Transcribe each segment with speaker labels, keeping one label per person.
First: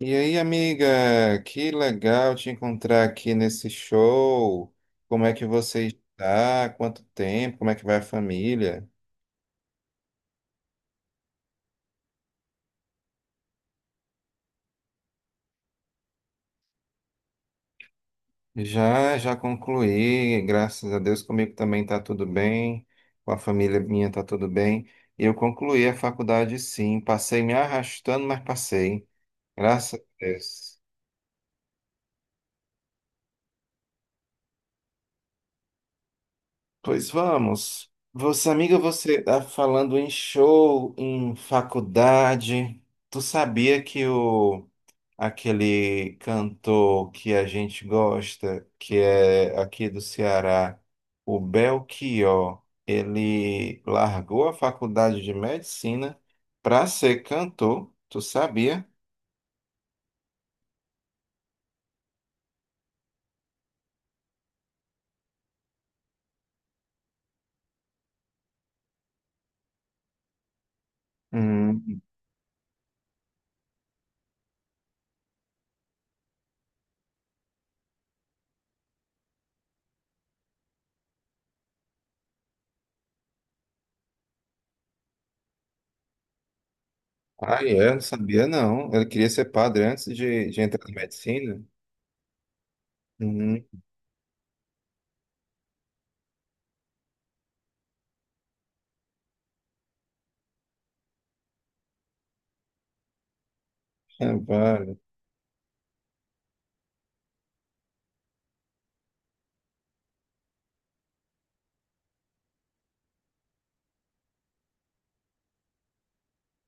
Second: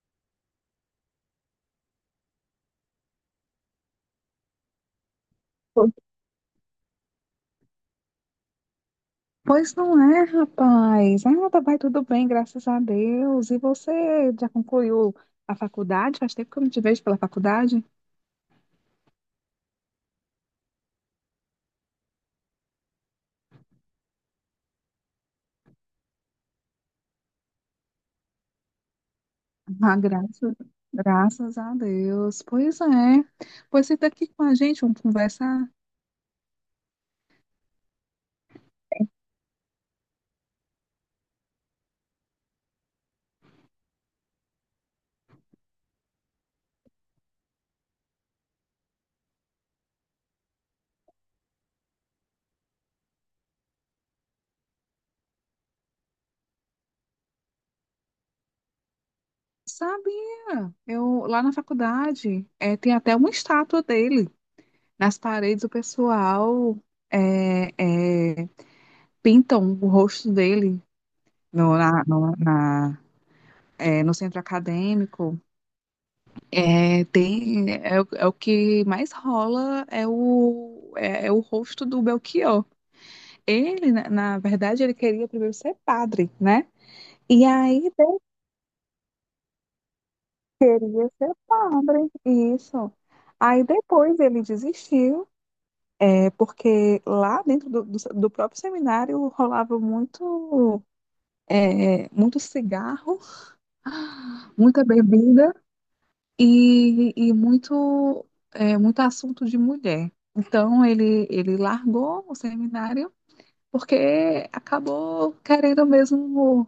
Speaker 1: E aí, amiga, que legal te encontrar aqui nesse show. Como é que você
Speaker 2: Po-
Speaker 1: está? Quanto tempo? Como é que vai a família?
Speaker 2: Pois não é, rapaz. Ah, vai tudo bem, graças a Deus. E você já concluiu a faculdade? Faz tempo que eu não te vejo pela faculdade.
Speaker 1: Já concluí, graças a Deus, comigo também está tudo bem, com a família minha está tudo bem. E eu concluí a faculdade, sim, passei me arrastando, mas passei,
Speaker 2: Ah,
Speaker 1: graças a
Speaker 2: graças,
Speaker 1: Deus.
Speaker 2: graças a Deus. Pois é. Pois você senta aqui com a gente, vamos conversar.
Speaker 1: Pois vamos. Você, amiga, você está falando em show, em faculdade. Tu sabia que o aquele cantor que a gente gosta, que é aqui do Ceará, o Belchior, ele largou a faculdade de medicina para ser cantor, tu sabia?
Speaker 2: Sabia? Eu lá na faculdade tem até uma estátua dele. Nas paredes o pessoal é, é, pintam o rosto dele no,
Speaker 1: Hum.
Speaker 2: na, no, na- no centro acadêmico. É, tem, é, é o é o que mais rola é o rosto do Belchior. Na verdade, ele queria primeiro ser padre, né? E
Speaker 1: Ah,
Speaker 2: aí
Speaker 1: é? Não
Speaker 2: ele
Speaker 1: sabia não. Ele queria ser padre antes de entrar na
Speaker 2: queria ser
Speaker 1: medicina?
Speaker 2: padre, isso.
Speaker 1: Hum,
Speaker 2: Aí depois ele desistiu, porque lá dentro do próprio seminário rolava muito, muito cigarro,
Speaker 1: é,
Speaker 2: muita
Speaker 1: vale.
Speaker 2: bebida, e muito assunto de mulher. Então ele largou o seminário porque acabou querendo mesmo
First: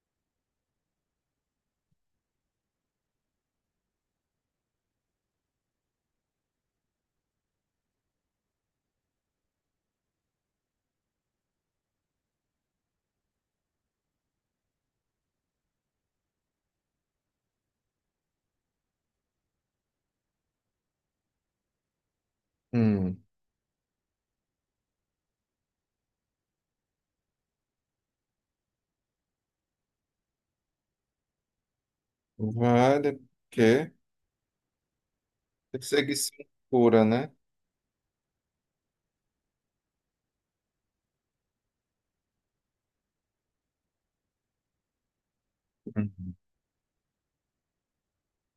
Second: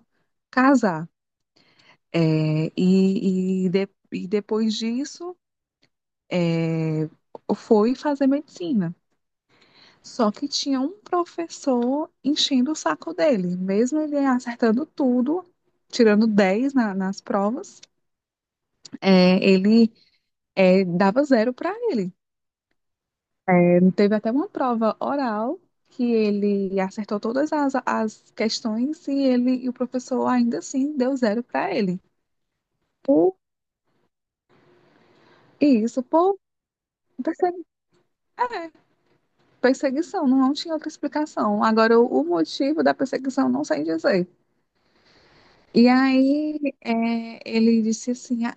Speaker 2: casar. E depois disso é, foi fazer medicina. Só que tinha um professor enchendo o saco dele, mesmo ele acertando tudo, tirando 10 nas provas, ele dava zero para ele.
Speaker 1: Hum,
Speaker 2: Teve até uma prova oral que ele acertou todas as questões e o professor ainda assim deu zero para ele.
Speaker 1: vale,
Speaker 2: Por,
Speaker 1: porque
Speaker 2: isso por
Speaker 1: perseguição pura, né?
Speaker 2: persegui- é, perseguição, não tinha outra explicação. Agora, o motivo da perseguição não sei dizer. E
Speaker 1: Uhum.
Speaker 2: aí, ele disse assim,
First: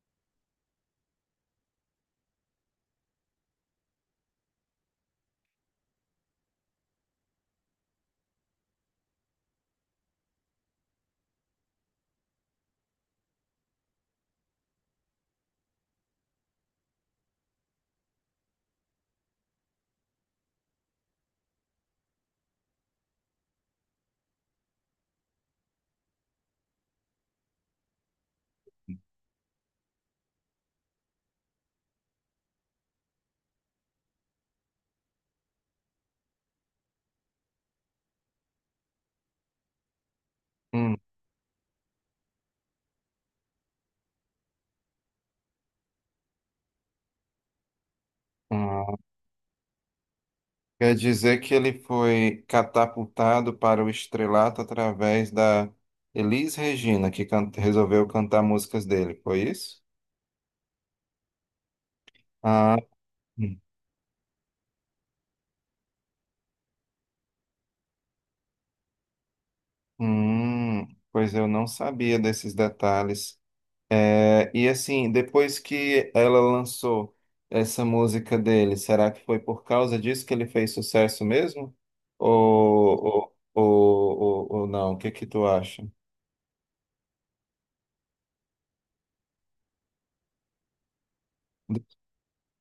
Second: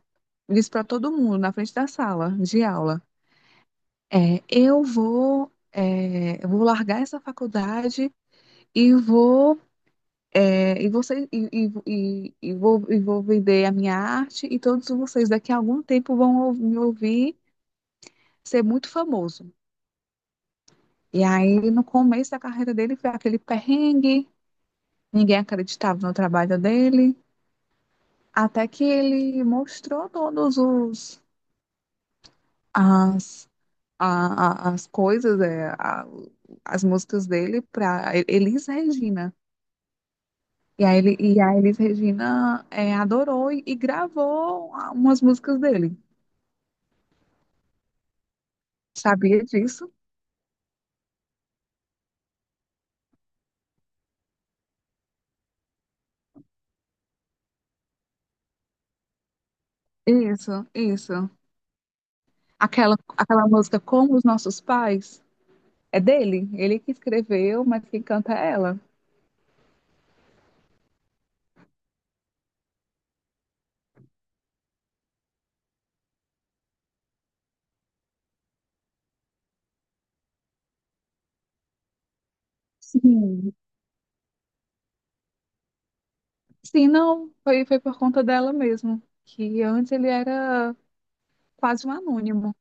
Speaker 2: disse para todo mundo na frente da sala de aula, eu vou largar essa faculdade e vou É, e, você, e, e vou vender a minha arte e todos vocês daqui a algum tempo vão me ouvir ser muito famoso. E aí, no começo da carreira dele, foi aquele perrengue, ninguém acreditava no trabalho dele, até que ele mostrou todos os as, a- as coisas, as músicas dele para Elis Regina. E a Elis Regina adorou e gravou umas músicas dele.
Speaker 1: Hum.
Speaker 2: Sabia disso?
Speaker 1: Quer dizer que ele foi catapultado para o estrelato através da Elis Regina, que resolveu cantar músicas dele, foi isso?
Speaker 2: Isso, isso.
Speaker 1: Ah,
Speaker 2: Aquela
Speaker 1: hum,
Speaker 2: música Como os Nossos Pais é dele. Ele que escreveu, mas quem canta é ela.
Speaker 1: pois eu não sabia desses detalhes. É, e assim, depois que ela lançou essa música dele, será que foi por causa disso que ele fez sucesso mesmo? Ou, ou,
Speaker 2: Sim.
Speaker 1: ou, ou, ou não? O que que tu acha?
Speaker 2: Sim, não, foi por conta dela mesmo. Que antes ele era quase um anônimo.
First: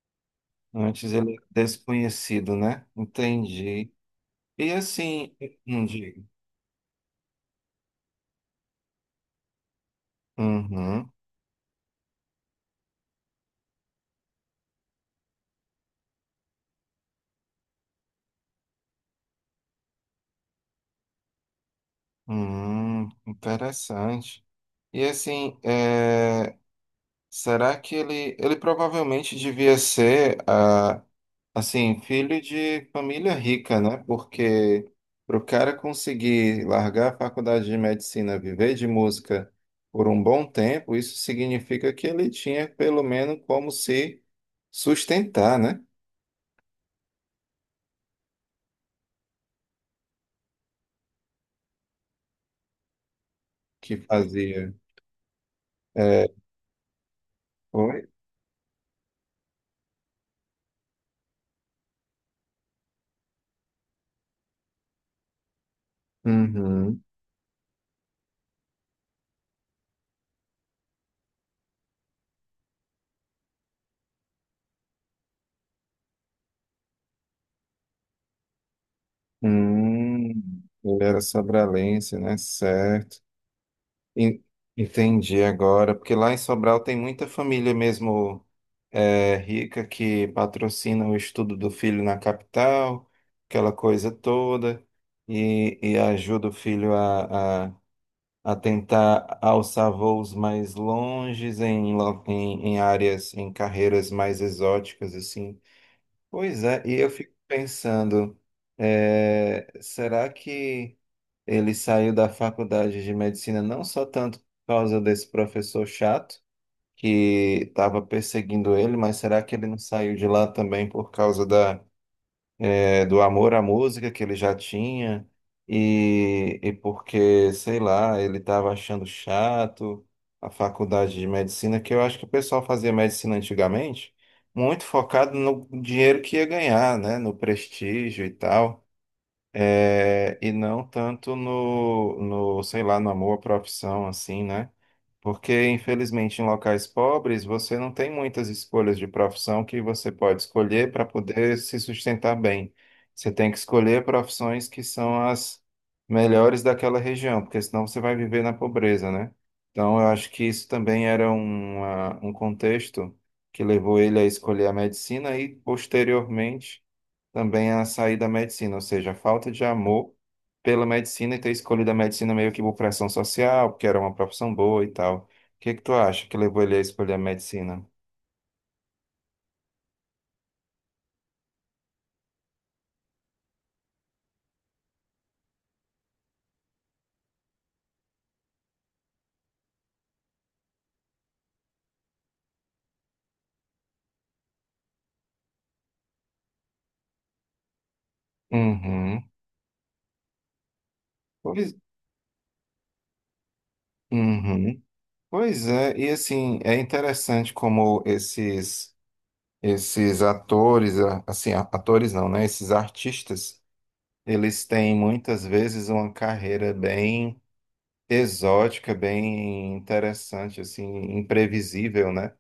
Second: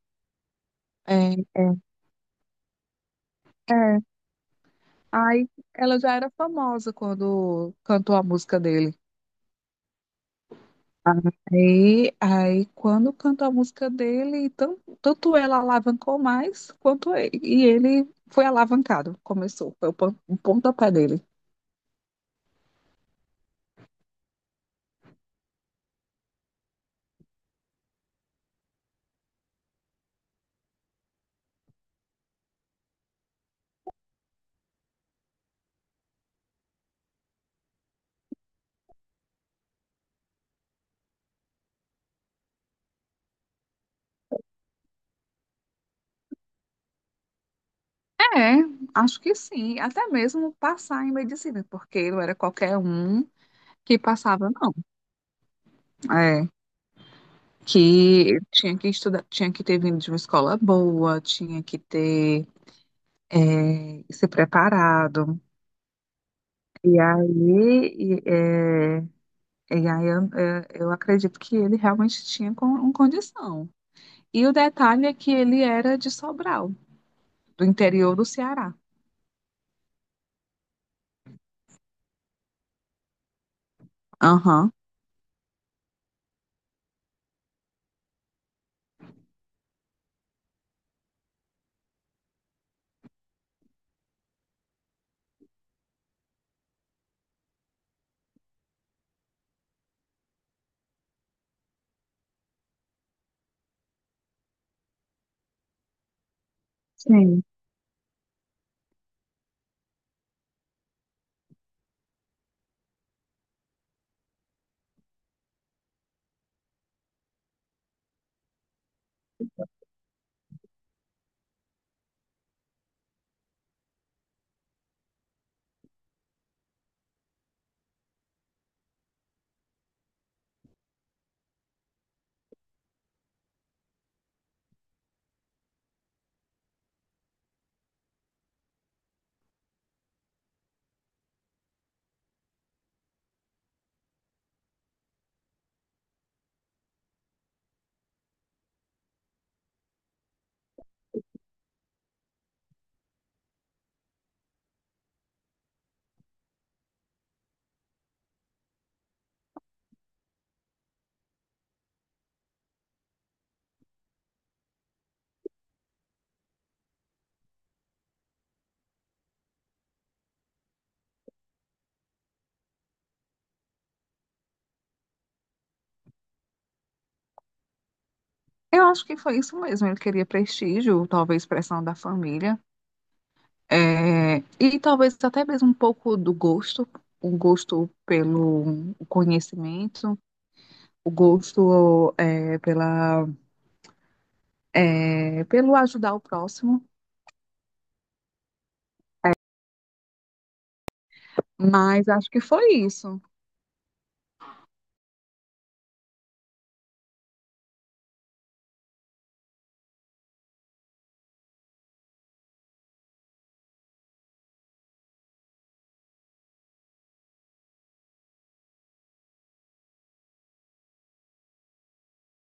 Speaker 1: Antes ele
Speaker 2: É,
Speaker 1: é
Speaker 2: é.
Speaker 1: desconhecido, né? Entendi.
Speaker 2: É.
Speaker 1: E assim,
Speaker 2: Aí
Speaker 1: não
Speaker 2: ela já
Speaker 1: digo.
Speaker 2: era famosa quando cantou a música dele.
Speaker 1: Uhum,
Speaker 2: Aí quando cantou a música dele, tanto ela alavancou mais, quanto ele, e ele foi alavancado, começou, foi o pontapé dele.
Speaker 1: uhum, interessante. E assim, é, será que ele provavelmente devia ser, ah, assim, filho de família rica, né? Porque para o cara conseguir largar a faculdade de medicina, viver de música por um bom tempo, isso significa que ele tinha pelo menos como se sustentar, né?
Speaker 2: É, acho que sim, até mesmo passar em medicina, porque não era qualquer um
Speaker 1: Que
Speaker 2: que passava, não.
Speaker 1: fazia. É,
Speaker 2: É,
Speaker 1: Oi?
Speaker 2: que tinha que estudar, tinha que ter vindo de uma escola boa, tinha que ter se preparado. E
Speaker 1: Uhum.
Speaker 2: aí, E aí eu acredito que ele realmente tinha um condição. E o detalhe é que ele era de Sobral, do interior do Ceará.
Speaker 1: Hum, ele era sobralense, né? Certo. En-
Speaker 2: Aham.
Speaker 1: Entendi agora, porque lá em Sobral tem muita família mesmo é, rica que patrocina o estudo do filho na capital, aquela coisa toda, e ajuda o filho a tentar alçar voos mais longes em, em, em áreas, em carreiras mais exóticas, assim. Pois é, e eu fico
Speaker 2: Sim.
Speaker 1: pensando, é, será que ele saiu da faculdade de medicina não só tanto por causa desse professor chato que estava perseguindo ele, mas será que ele não saiu de lá também por causa da, do amor à música que ele já tinha e porque, sei lá, ele estava achando chato a faculdade de medicina, que eu acho que o pessoal fazia medicina antigamente muito focado no dinheiro que ia ganhar, né, no prestígio e tal. É, e não tanto no, sei lá, no amor à profissão, assim, né? Porque, infelizmente, em locais pobres, você não tem muitas escolhas de profissão que você pode escolher para poder se sustentar bem. Você tem que escolher profissões que são as melhores daquela região, porque senão você vai viver na pobreza, né? Então, eu acho que isso também era um contexto que levou ele a escolher a medicina e, posteriormente, também a sair da medicina, ou seja, a falta de amor pela medicina e ter escolhido a medicina meio que por pressão social, porque era uma profissão boa e tal. O que é que tu acha que levou ele a escolher a medicina?
Speaker 2: Eu acho que foi isso mesmo. Ele queria prestígio, talvez pressão da família, e talvez até mesmo um pouco do gosto, o gosto pelo conhecimento, o gosto pelo ajudar o próximo.
Speaker 1: Uhum. Pois,
Speaker 2: Mas acho que foi isso.
Speaker 1: uhum. Pois é, e assim, é interessante como esses atores, assim, atores não, né? Esses artistas, eles têm muitas vezes uma carreira bem exótica, bem interessante, assim, imprevisível, né?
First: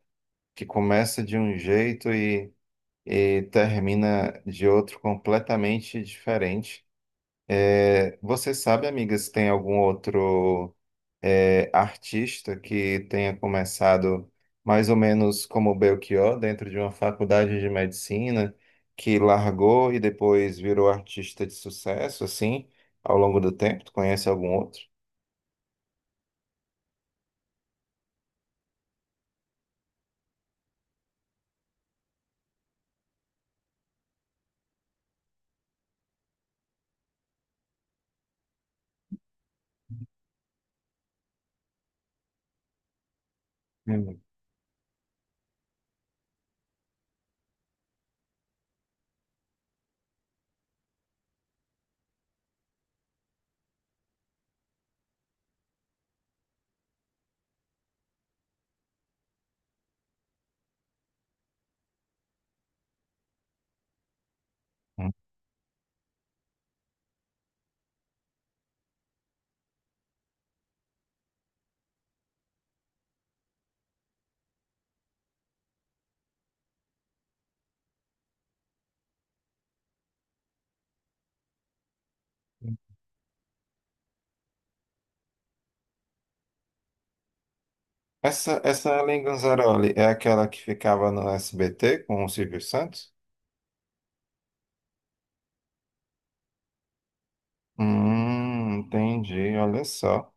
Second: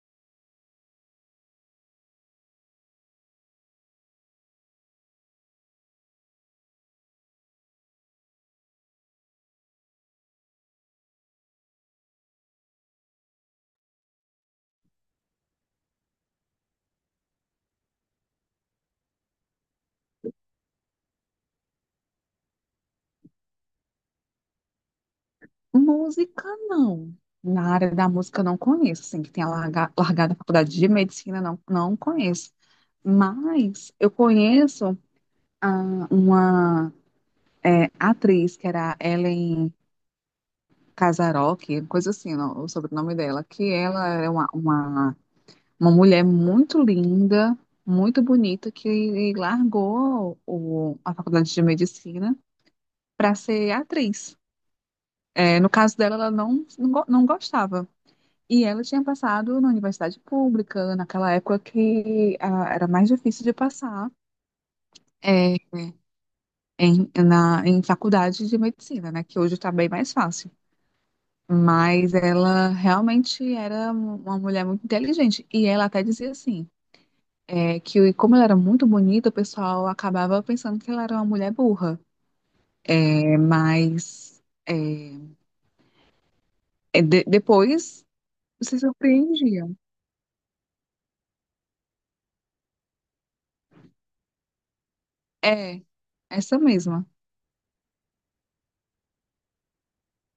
Speaker 1: que começa de um jeito e termina de outro completamente diferente. É, você sabe, amiga, se tem algum outro é, artista que tenha começado mais ou menos como Belchior, dentro de uma faculdade de medicina, que largou e depois virou artista de sucesso, assim, ao longo do tempo? Tu conhece algum outro?
Speaker 2: Música, não. Na área da música, eu não conheço. Assim, que tenha largado a faculdade de medicina, não, não conheço. Mas eu conheço uma atriz que era Ellen Casarocki, coisa assim, não, o sobrenome dela, que ela
Speaker 1: Hum.
Speaker 2: era uma mulher muito linda, muito bonita, que largou a faculdade de medicina para ser atriz. No caso dela, ela não gostava. E ela tinha passado na universidade pública, naquela época que era mais difícil de passar é, em faculdade de medicina, né? Que hoje está bem mais fácil. Mas ela realmente era uma mulher muito inteligente. E ela até dizia assim, que como ela era muito bonita, o pessoal acabava pensando que ela era uma mulher burra. Mas depois
Speaker 1: Essa,
Speaker 2: se
Speaker 1: essa
Speaker 2: surpreendiam.
Speaker 1: Lingonzaroli é aquela que ficava no SBT com o Silvio Santos?
Speaker 2: É, essa mesma.
Speaker 1: Entendi, olha só.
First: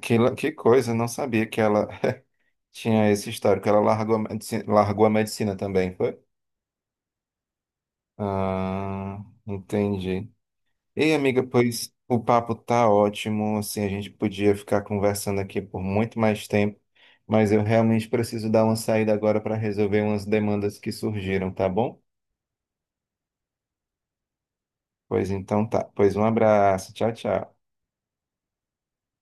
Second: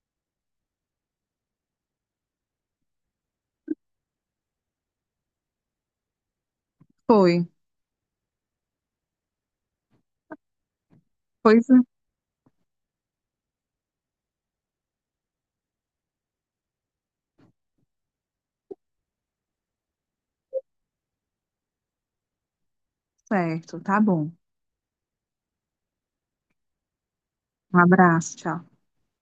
Speaker 1: Que, que coisa, não sabia que ela tinha esse histórico. Ela largou a medicina também, foi?
Speaker 2: Foi.
Speaker 1: Ah, entendi. Ei, amiga,
Speaker 2: Pois é.
Speaker 1: pois o papo tá ótimo, assim, a gente podia ficar conversando aqui por muito mais tempo, mas eu realmente preciso dar uma saída agora para resolver umas demandas que surgiram, tá bom?
Speaker 2: Certo, tá bom.
Speaker 1: Pois então tá. Pois um abraço. Tchau, tchau.
Speaker 2: Um abraço, tchau.